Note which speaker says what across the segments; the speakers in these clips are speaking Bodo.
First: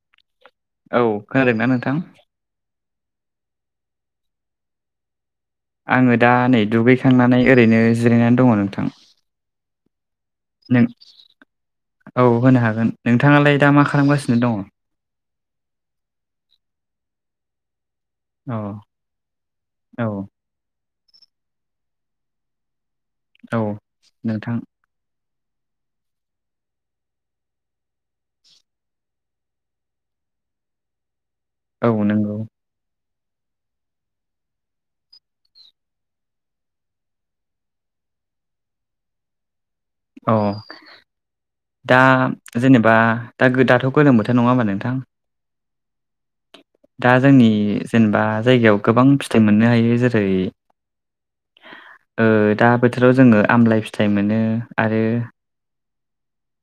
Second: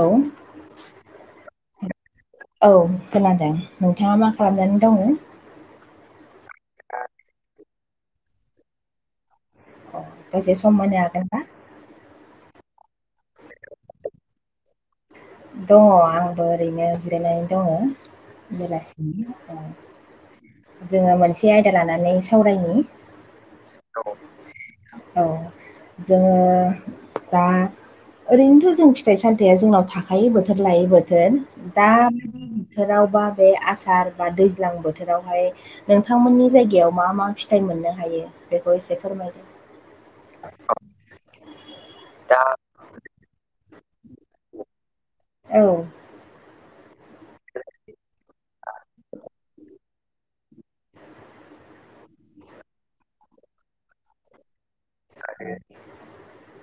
Speaker 1: औ।
Speaker 2: औ खोनादोंना नोंथां।
Speaker 1: औ खोनादों नोंथाङा मा खालामनानै दङ।
Speaker 2: आङो दा नै दुगैखांनानै ओरैनो जिरायनानै दङ नोंथां।
Speaker 1: अ दसे सम
Speaker 2: नों
Speaker 1: मोननो हागोन ना?
Speaker 2: औ होनो हागोन नोंथाङालाय दा मा खालामगासिनो दङ।
Speaker 1: दङ आंबो ओरैनो जिरायनानै दङ।
Speaker 2: औ
Speaker 1: बेलासिनि दं
Speaker 2: औ
Speaker 1: जोङो मोनसे आयदा लानानै सावरायनि।
Speaker 2: औ नोंथां
Speaker 1: औ। जोङो दा ओरैनोथ' जों फिथाइ सामथाइया जोंनाव थाख खायो बोथोर लायै बोथोर दा
Speaker 2: औ नंगौ
Speaker 1: बोथोरावबा बे आसार बा दैज्लां बोथोरावहाय नोंथांमोननि जायगायाव मा मा फिथाइ मोननो हायो बेखौ एसे फोरमायदों।
Speaker 2: औ दा जेनेबा दा दाथ' गोजां बोथोर नङा होमबा नोंथां।
Speaker 1: औ।
Speaker 2: दा जोंनि जेनेबा जायगायाव गोबां फिथाइ मोननो हायो जेरै ओ दा बोथोराव जोङो आमलाइ फिथाइ मोनो आरो।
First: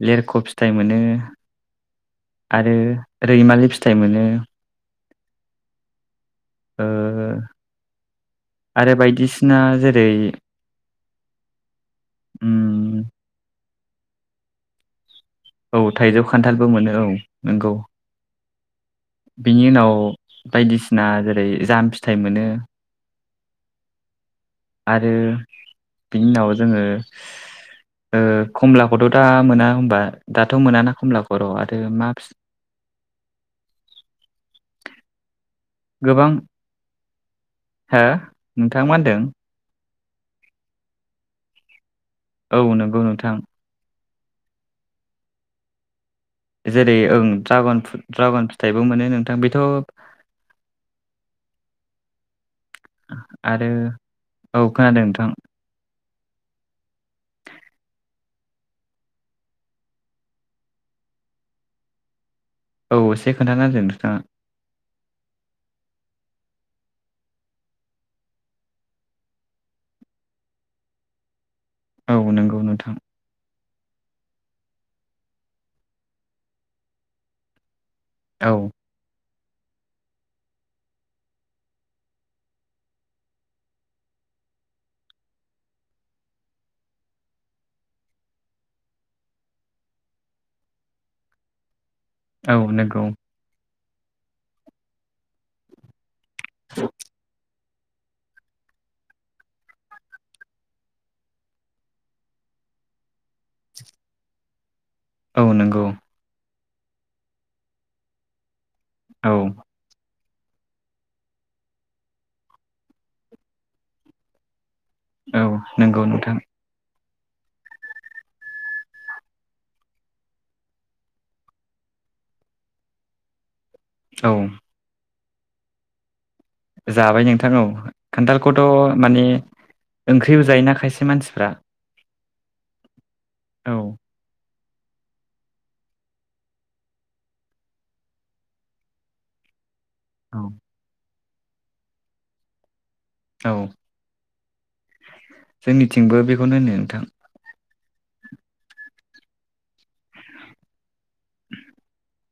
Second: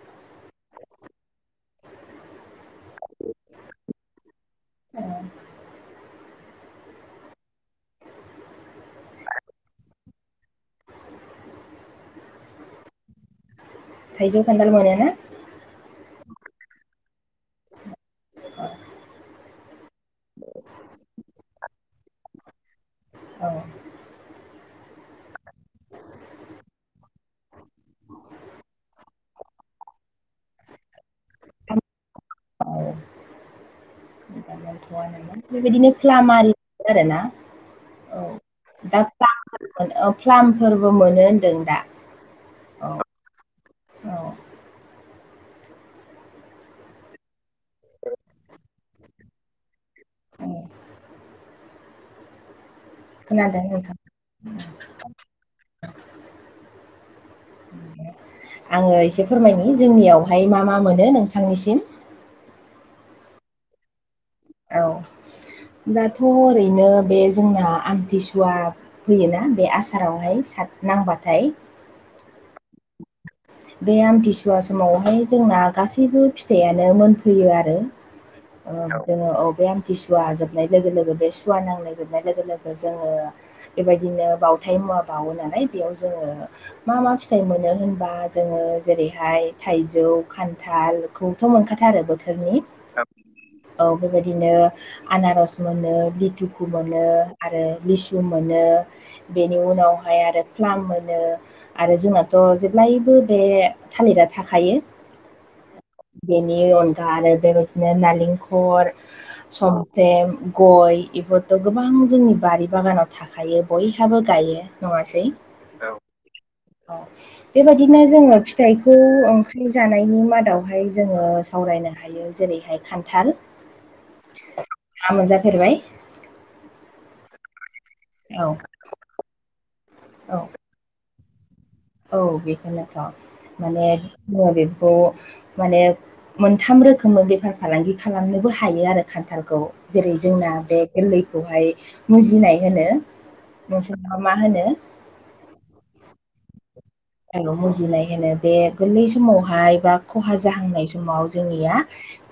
Speaker 2: लेरख' फिथाइ मोनो। आरो रैमालि फिथाइ मोनो।
Speaker 1: औ।
Speaker 2: ओ आरो बायदिसिना जेरै उम
Speaker 1: थाइजौ खानथाल मोनो
Speaker 2: औ थाइजौ खान्थालबो मोनो आरो नंगौ। बिनि उनाव बायदिसिना जेरै जाम फिथाइ मोनो।
Speaker 1: औ।
Speaker 2: आरो बिनि उनाव जोङो। ओ खमलाखौथ' दा मोना होनबा दाथ' मोनाना खमलाखौ र' आरो मा फिथाइ।
Speaker 1: बेबादिनो
Speaker 2: गोबां
Speaker 1: फ्लाम आरि मोनो आरोना
Speaker 2: हो नोंथां मा होन्दों?
Speaker 1: फ्लामफोरबो मोनो होनदों दा
Speaker 2: औ नंगौ नोंथां।
Speaker 1: औ।
Speaker 2: जेरै ओं ड्रागन फु ड्रागन फिथायाइबो मोनो नोंथां बेथ'
Speaker 1: [unintelligible] खोनादों
Speaker 2: आरो
Speaker 1: नोंथां।
Speaker 2: औ खोनादों नोंथां
Speaker 1: आङो एसे फोरमायनि जोंनियावहाय मा मा मोनो नोंथांनिसिम।
Speaker 2: औ एसे खोन्थाना होगोन नोंथाङा।
Speaker 1: औ दाथ' ओरैनो बे जोंना आमथिसुवा होयोना बे आसारा सार नांबाथाय
Speaker 2: औ नोंगौ नोंथां।
Speaker 1: बे आमथिसुवा समावहाय जोंना गासैबो फिथाइयानो मोनफैयो आरो।
Speaker 2: औ
Speaker 1: जोङो अबे आमथि सुवा जोबनाय लोगो लोगो बे सुवा नांनाय जोबनाय लोगो लोगो जोङो बेबायदिनो बावथाय मुवा बाउओ नालाय बेयाव जोङो मा मा फिथाइ मोनो होनबा? जोङो जेरैहाय थाइजौ खान्थाल खौथ' मोनखाथारो बोथोरनि औ। औ बेबायदिनो आनारस मोनो लितिकु मोनो आरो लिसु मोनो। बेनि उनावहाय आरो फ्लाम मोनो। आरो जोंनाथ' जेब्लायबो बे थालिरा थाखायो।
Speaker 2: औ नोंगौ
Speaker 1: बेनि अनगा आरो बेबायदिनो नालिंखर
Speaker 2: औ
Speaker 1: समफ्रेम गय इफोरथ' गोबां जोंनि बारि बागानाव थां बयहाबो गायो नङासै
Speaker 2: औ नंगौ नोंथां
Speaker 1: ओं। बिदिनो जोङो फिथाइखौ ओंख्रि जानायनि मादावहाय जोङो सावरायनो हायो। जेरैहाय खान्थाल।
Speaker 2: औ
Speaker 1: ना मोनजाफेरबाय?
Speaker 2: जाबाय नोंथां औ
Speaker 1: औ
Speaker 2: खान्थालखौथ' माने
Speaker 1: औ
Speaker 2: ओंख्रिबो जायोना खायसे मानसिफ्रा।
Speaker 1: औ बेखौनोथ'
Speaker 2: औ
Speaker 1: माने जोङो बेखौ माने। मोनथाम रोखोमै बेफार फालांगि खालामनोबो हायो आरो खान्थालखौ। जेरै
Speaker 2: औ
Speaker 1: जोंना बे गोरलैखौहाय मुजिनाय होनो।
Speaker 2: औ
Speaker 1: नोंसोरबा मा होनो?
Speaker 2: जोंनिथिंबो बेखौनो होनो। नोंथां
Speaker 1: मुजिनाय होनो बे गोरलै समावहाय बा खहा जाहांनाय समाव जोंनिया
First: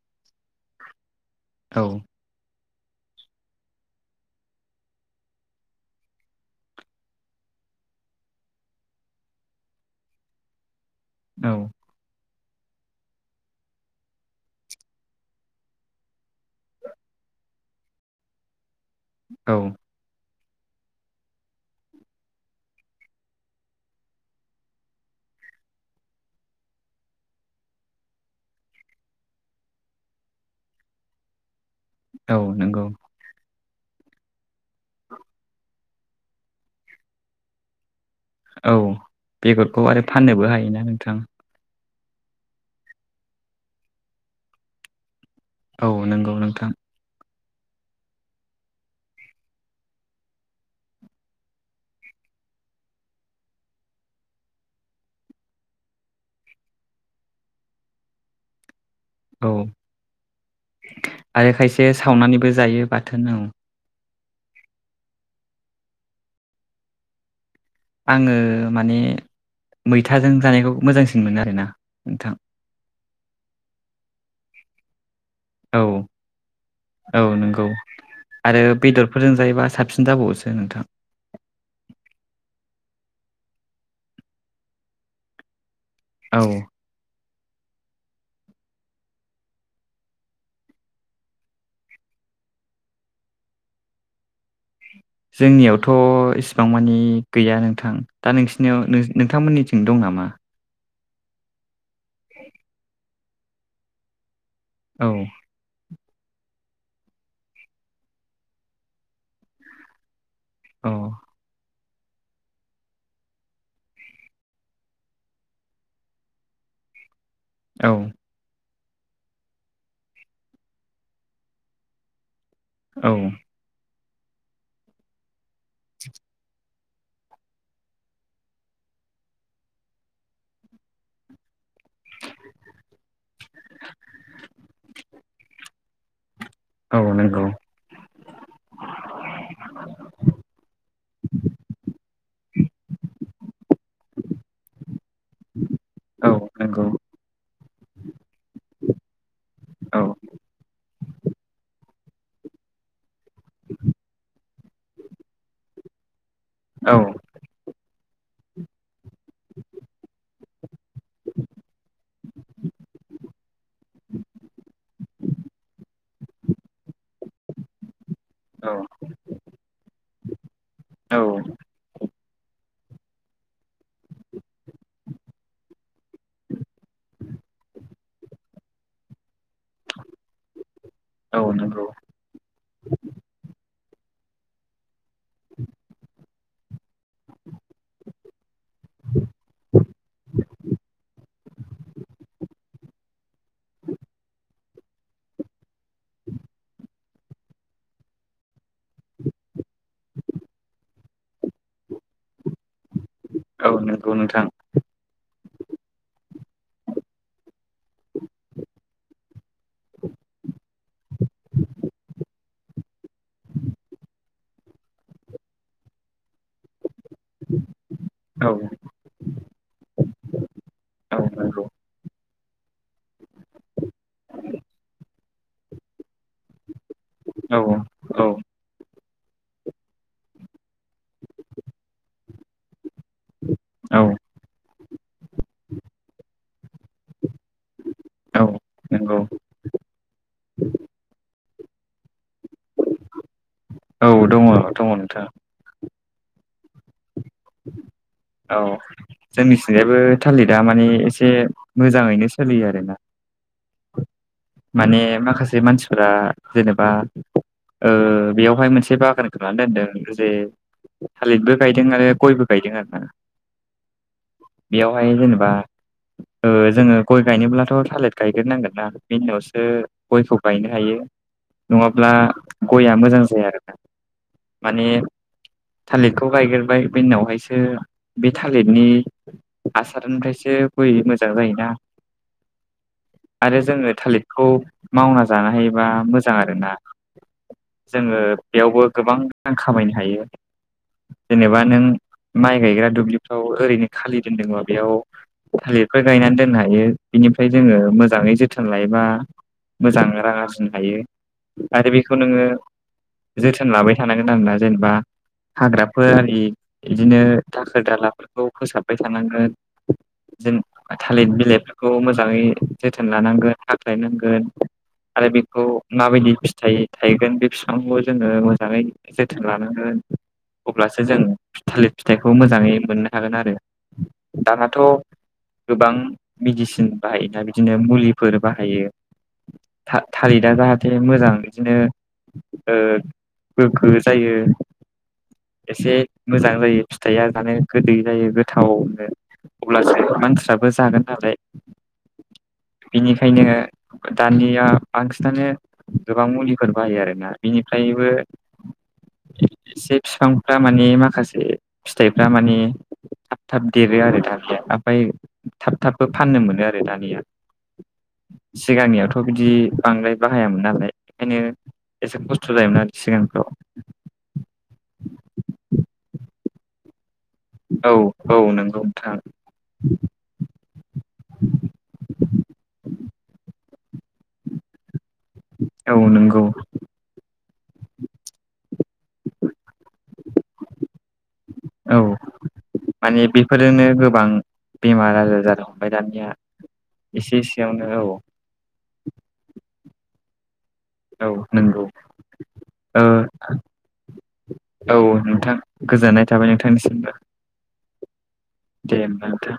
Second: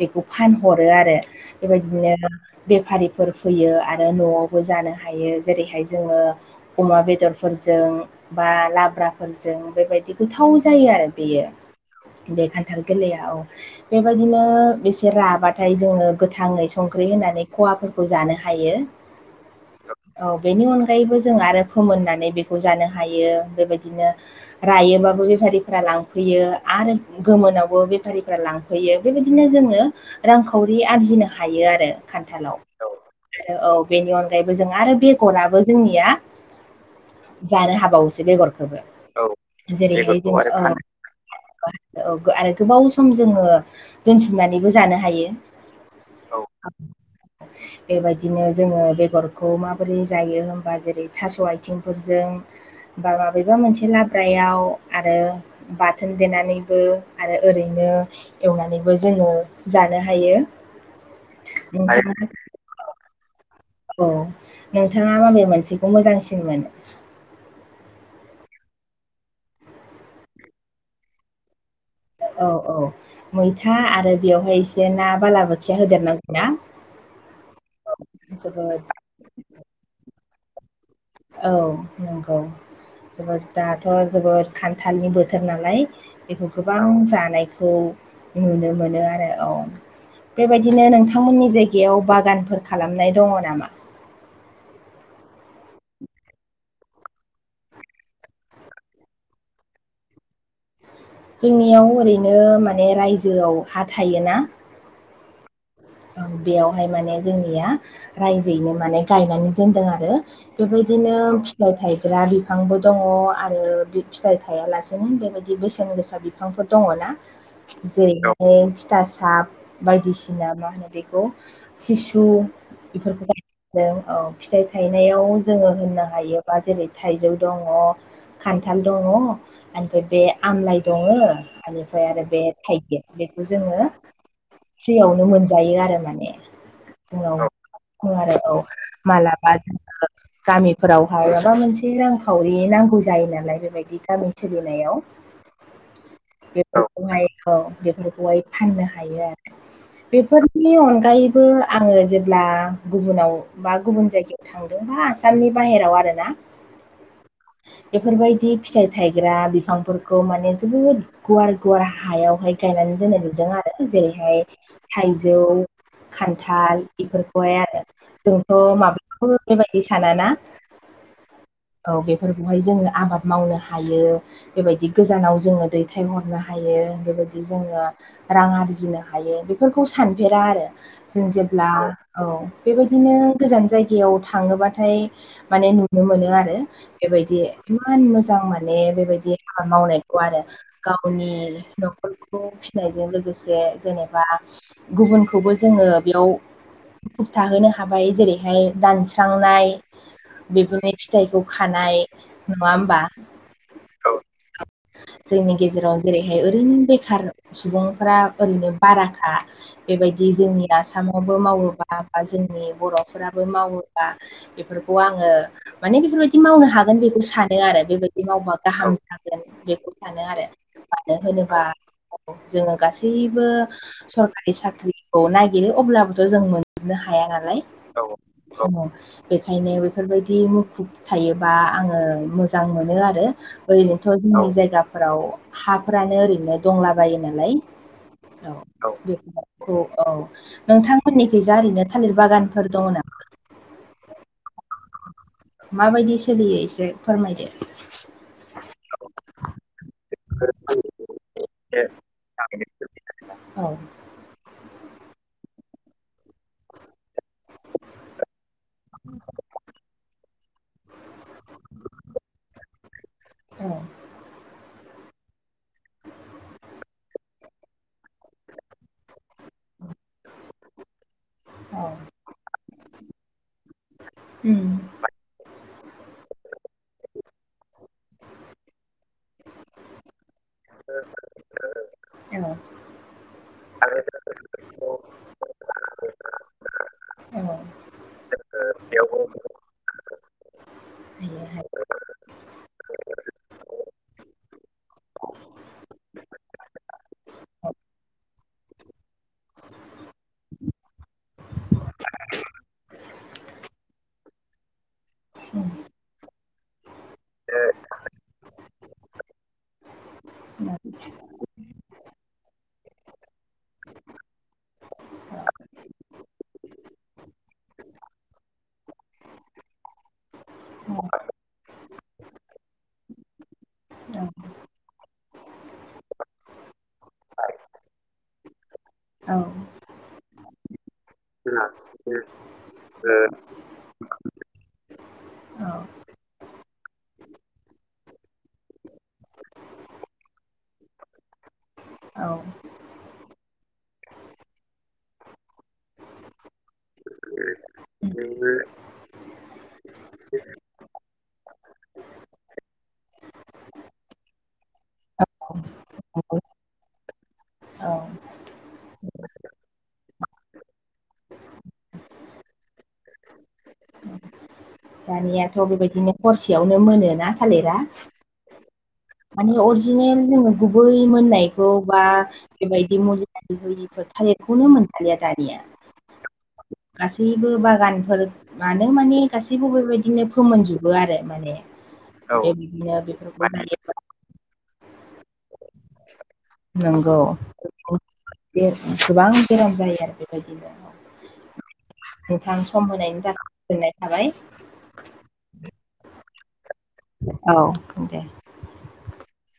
Speaker 1: बेखौ फानहरो आरो
Speaker 2: औ
Speaker 1: बेबायदिनो बेफारिफोर फैयो आरो न'आवबो जानो हायो। जेरैहाय जोंङो अमा बेदरफोरजों बा लाब्राफोरजों जों बेबायदि गोथाव जायो। आरो
Speaker 2: औ
Speaker 1: बेयो बे खान्थाल गोरलैयाव बेबायदिनो एसे राबाथाय जोंङो‌ गोथाङै संख्रि होनानै खहाफोर खौ जानो हायो।
Speaker 2: औ
Speaker 1: औ बेनि अनगायैबो जों आरो फोमोननानै बेखौ जानो हायो। बेबायदिनो रायोबाबो बेफारिफोरा लांफैयो आरो गोमोनावबो बेफारिफोरा लां होयो बेबायदिनो जोंङो रांखावरि आरजिनो हायो आरो
Speaker 2: औ
Speaker 1: खान्थालाव।
Speaker 2: नंगौ
Speaker 1: आरो औ बेनि अनगायैबो जों आरो बेगराबो जोंनिया जानो हाबाव
Speaker 2: औ
Speaker 1: बेगरखोबो।
Speaker 2: बेगरखौ आरो फाननोबो हायोना नोंथां?
Speaker 1: औ ओ आरो गोबाव सम जोङो दोनथुमनानैबो जानो हायो।
Speaker 2: औ नोंगौ नोंथां।
Speaker 1: [unintelligible] बेबायदिनो जोंङो बेगरखौ माबोरै जायो होनबा? जेरै थास' आयथेंफोरजों होनबा बाबेबा मोनसे लाब ख्रायाव आरो बाथोन देनानैबो आरो ओरैनो एवनानैबो जोंङो
Speaker 2: औ
Speaker 1: जानो हायो।
Speaker 2: आरो खायसे सावनानैबो जायो बाथोनाव
Speaker 1: औ नोंथांङा माबे मोनसेखौ मोजांसिन मोनो।
Speaker 2: आङो माने मैथाजों जानायखौ मोजांसिन मोनो आरोना नोंथां।
Speaker 1: औ औ मैथा आरो बेवहाय एसे ना बालाबो
Speaker 2: औ औ नंगौ आरो
Speaker 1: जोबोद
Speaker 2: बेदर बे फोरजों जायोबा साबसिन जाबावोसो नोंथां
Speaker 1: औ नंगौ जोबोद दाथ' जोबोद खानथालनि बोथोर नालाय बेखौ
Speaker 2: औ
Speaker 1: गोबां जानायखौ नुनो मोनो आरो औ बेबायदिनो नोंथांमोननि जायगायाव बागानफोर खालामनाय दंङो नामा
Speaker 2: जोंनियावथ' इसिबां मानि गैया नोंथां दा नोंसिनियाव नोंथांमोननिथिं दं नामा?
Speaker 1: जोंनियाव ओरैनो माने रायजोयाव हा थायोना
Speaker 2: औ
Speaker 1: बेयावहाय माने जोंनिया रायजोयैनो माने गायनानै दोनदों आरो
Speaker 2: औ
Speaker 1: बेबायदिनो फिथाय थाइ गा बिफांबो दंङ आरो बे फिथाइ थायालासेनो बेबायदि बेसेन गोसा बिफांफोर दंङ ना [inaudible]
Speaker 2: औ
Speaker 1: जेरैहान थिथासाब बायदिसिना मा होनो बेखौ सिसु
Speaker 2: औ
Speaker 1: [unintelligible] नों औ फिथाइ थायनायाव जोंङो होननो हायोबा जेरै थाइजौ दंङो खानथाल दंङो निफ्राय बे आमलाइ दंङो बेनिफ्राय आरो बे थाइगिर बेखौ जोंङो फ्रियावनो मोनजायो आरो माने
Speaker 2: औ
Speaker 1: जनाव
Speaker 2: नंगौ
Speaker 1: [unintelligible] आरोबाव मालाबा जोङो गामिफोरावहाय माबा मोनसे रांखावरि नांगौ जायो नालाय बेबायदि गामि सोलिनायाव
Speaker 2: [inaudible] औ नंगौ
Speaker 1: बेफोरखौहाय औ बेफोरखौहाय फाननो हायो आरो
Speaker 2: औ
Speaker 1: बेफोरनि अनगायैबो आंङो जेब्ला गुबुनाव बा गुबुन जायगायाव थांदोंबा आसामनि बाहेराव आरोना
Speaker 2: औ
Speaker 1: बेफोरबायदि फिथाइ थायग्रा बिफांफोरखौ माने जोबोद गुवार गुवार हायावहाय गायनानै दोननाय नुदों आरो जेरैहाय थाइजौ खानथाल बेफोरखौहाय आरो जोंथ'
Speaker 2: औ
Speaker 1: माब्लाबो बेबायदि सानाना
Speaker 2: औ
Speaker 1: औ बे फोरखौहाय जोङो आबाद मावनो हायो बेबायदि गोजानाव जोङो दैथायहरनो हायो बेबायदि जोङो रां आरजिनो हायो बेफोरखौ सानफेरा आरो जों
Speaker 2: औ
Speaker 1: जेब्ला
Speaker 2: नंगौ
Speaker 1: औ बेबायदिनो गोजान जायगायाव थाङोबाथाय माने नुनो मोनो आरो बेबायदि इमान मोजां माने बेबायदि आबाद मावनायखौ आरो गावनि न'खरखौ फिनायजों लोगोसे जेनेबा गुबुनखौबो जोङो बेयाव मुखुब थाहोनो हाबाय जेरैहाय दानस्रांनाय बेफोरनि फिथाइखौ खानाय नङा होमबा
Speaker 2: औ नंगौ नोंथां
Speaker 1: जोंनि गेजेराव जेरैहाय ओरैनो बेखार सुबुंफ्रा ओरैनो बाराखा बेबायदि जोंनि आसामावबो मावोबा बा जोंनि बर'फोराबो मावोबा बेफोरखौ आङो माने बेफोर बायदि मावनो हागोन बेखौ सानो आरो बेबायदि
Speaker 2: औ
Speaker 1: मावबा गाहाम जागोन बेखौ सानो आरो मानो
Speaker 2: औ
Speaker 1: होनोबा
Speaker 2: नंगौ
Speaker 1: जोङो गासैबो सरका साख्रिखौ नायगिरो अब्लाबोथ' जों मोनजोबनो हाया नालाय
Speaker 2: औ औ
Speaker 1: बेखायनो बेफोरबायदि मुखुब थायोबा आङो मोजां मोनो आरो
Speaker 2: औ
Speaker 1: ओरैनोथ' जोंनि जायगाफोराव हाफ्रानो ओरैनो दंला बायो नालाय औ औ अ औ नोंथांमोननिखैजा ओरैनो थालिर बागानफोर दङ' नामा?
Speaker 2: औ दङ दङ नोंथां
Speaker 1: माबायदि सोलियो एसे फोरमायदो
Speaker 2: औ जोंनिथिंजायबो थालिदा माने एसे मोजाङैनो सोलियो आरोना
Speaker 1: औ
Speaker 2: माने माखासे मानसिफोरा जेनेबा ओ बेयावहाय मोनसे बागान खालायनानै दोनदों जे थालिरबो गायदों आरो गयबो गायदों आरोना
Speaker 1: औ
Speaker 2: बेयावहाय जेनेबा ओ जोङो गय गायनोब्लाथ' थालिर गायग्रोनांगोनना बिनि उनावसो गयखौ गायनो हायो
Speaker 1: औ
Speaker 2: नङाब्ला गया मोजां जाया आरोना
Speaker 1: ओम
Speaker 2: थालिदखौ गायग्रोबाय बेनि उनावहायसो बे थालिदनि हासारनिफ्रायसो गय मोजां जायोना
Speaker 1: औ
Speaker 2: आरो जोङो थालिदखौ
Speaker 1: जों
Speaker 2: मावना जानो हायोबा मोजां आरोना
Speaker 1: औ
Speaker 2: जोङो बेयावबो गोबां रां खामायनो हायो
Speaker 1: हायो हायो
Speaker 2: जेनेबा नों माइ गायग्रा दुब्लिफ्राव ओरैनो खालि दोनदोंबा बेयाव थालिरफोर गायनानै दोननो हायो बिनिफ्राय जोङो मोजाङै जोथोन थोन लायोबा मोजांनो रां आरजिनो हायो आरो बेखौ नोङो जोथोन लाबाय थानांगोन आरोना जेनेबा हाग्राफोर आरि इदिनो
Speaker 1: बिमा
Speaker 2: दाखोर-दालाफोरखौ फोसाबबाय थानांगोन जों थालिद बिलाइफोरखौ मोजाङै जोथोन लानांगोन हाख्लायनांगोन आरो
Speaker 1: बिफा
Speaker 2: बेखौ माबायदि फिथाइ थायगोन बे फिफांखौ जोङो मोजाङै जोथोन लानांगोन
Speaker 1: औ
Speaker 2: अब्लासो जों थालिद फिथाइखौ मोजाङै मोननो हागोन आरो
Speaker 1: औ
Speaker 2: दानाथ' गोबां मिडिसिन बाहायो ना बिदिनो मुलिफोर बाहायो
Speaker 1: औ
Speaker 2: था थालिदा जाहा थे मोजां बिदिनो ओ गोग्गो जायो
Speaker 1: औ
Speaker 2: एसे मोजां जायो फिथाइया जानो गोदै जायो गोथावनो अब्लासो मानसिफ्राबो जागोन नालाय
Speaker 1: औ
Speaker 2: बिनिखायनो दानिया बांसिनानो गोबां मुलिफोर बाहायो आरोना बिनिफ्रायबो इसे फिफांफ्रा माने माखासे फिथाइफ्रा माने थाब थाब देरो आरो दानिया ओमफ्राय थाब थाबबो
Speaker 1: औ
Speaker 2: फाननो मोनो आरो दानिया
Speaker 1: औ
Speaker 2: सिगांनियाथ' बिदि बांद्राय बाहायामोन नालाय ओंखायनो एसे खस्थ' जायोमोन आरो सिगांफ्राव
Speaker 1: दानियाथ' बेबायदिनो हरसेयावनो मोनोना
Speaker 2: औ औ नों नोंगौ नोंथां
Speaker 1: मानि अरिजिनेल जोङो गुबै मोननायखौ बा बेबायदि मुलि आरि होयिफोर थालिरखौनो मोनजालिया दानिया
Speaker 2: औ नोंगौ
Speaker 1: गासैबो बागानफोर मानो माने गासैबो बिदिनो फोमोनजोबो आरो माने औ बे बिदिनो बेफोरखौ जायो
Speaker 2: बेमार-आजार जानो हमबाय दानिया
Speaker 1: नोंगौ
Speaker 2: एसे एसेयावनो औ
Speaker 1: गोबां बेराम जायो आरो
Speaker 2: औ
Speaker 1: बेबायदिनो
Speaker 2: नंगौ
Speaker 1: नोंथां सम
Speaker 2: ओ
Speaker 1: होनायनि थाखाय गोजोननाय थाबाय
Speaker 2: औ नोंथां गोजोननाय थाबाय नोंथांनिसिमबो
Speaker 1: औ दे।
Speaker 2: दे होनबा नोंथां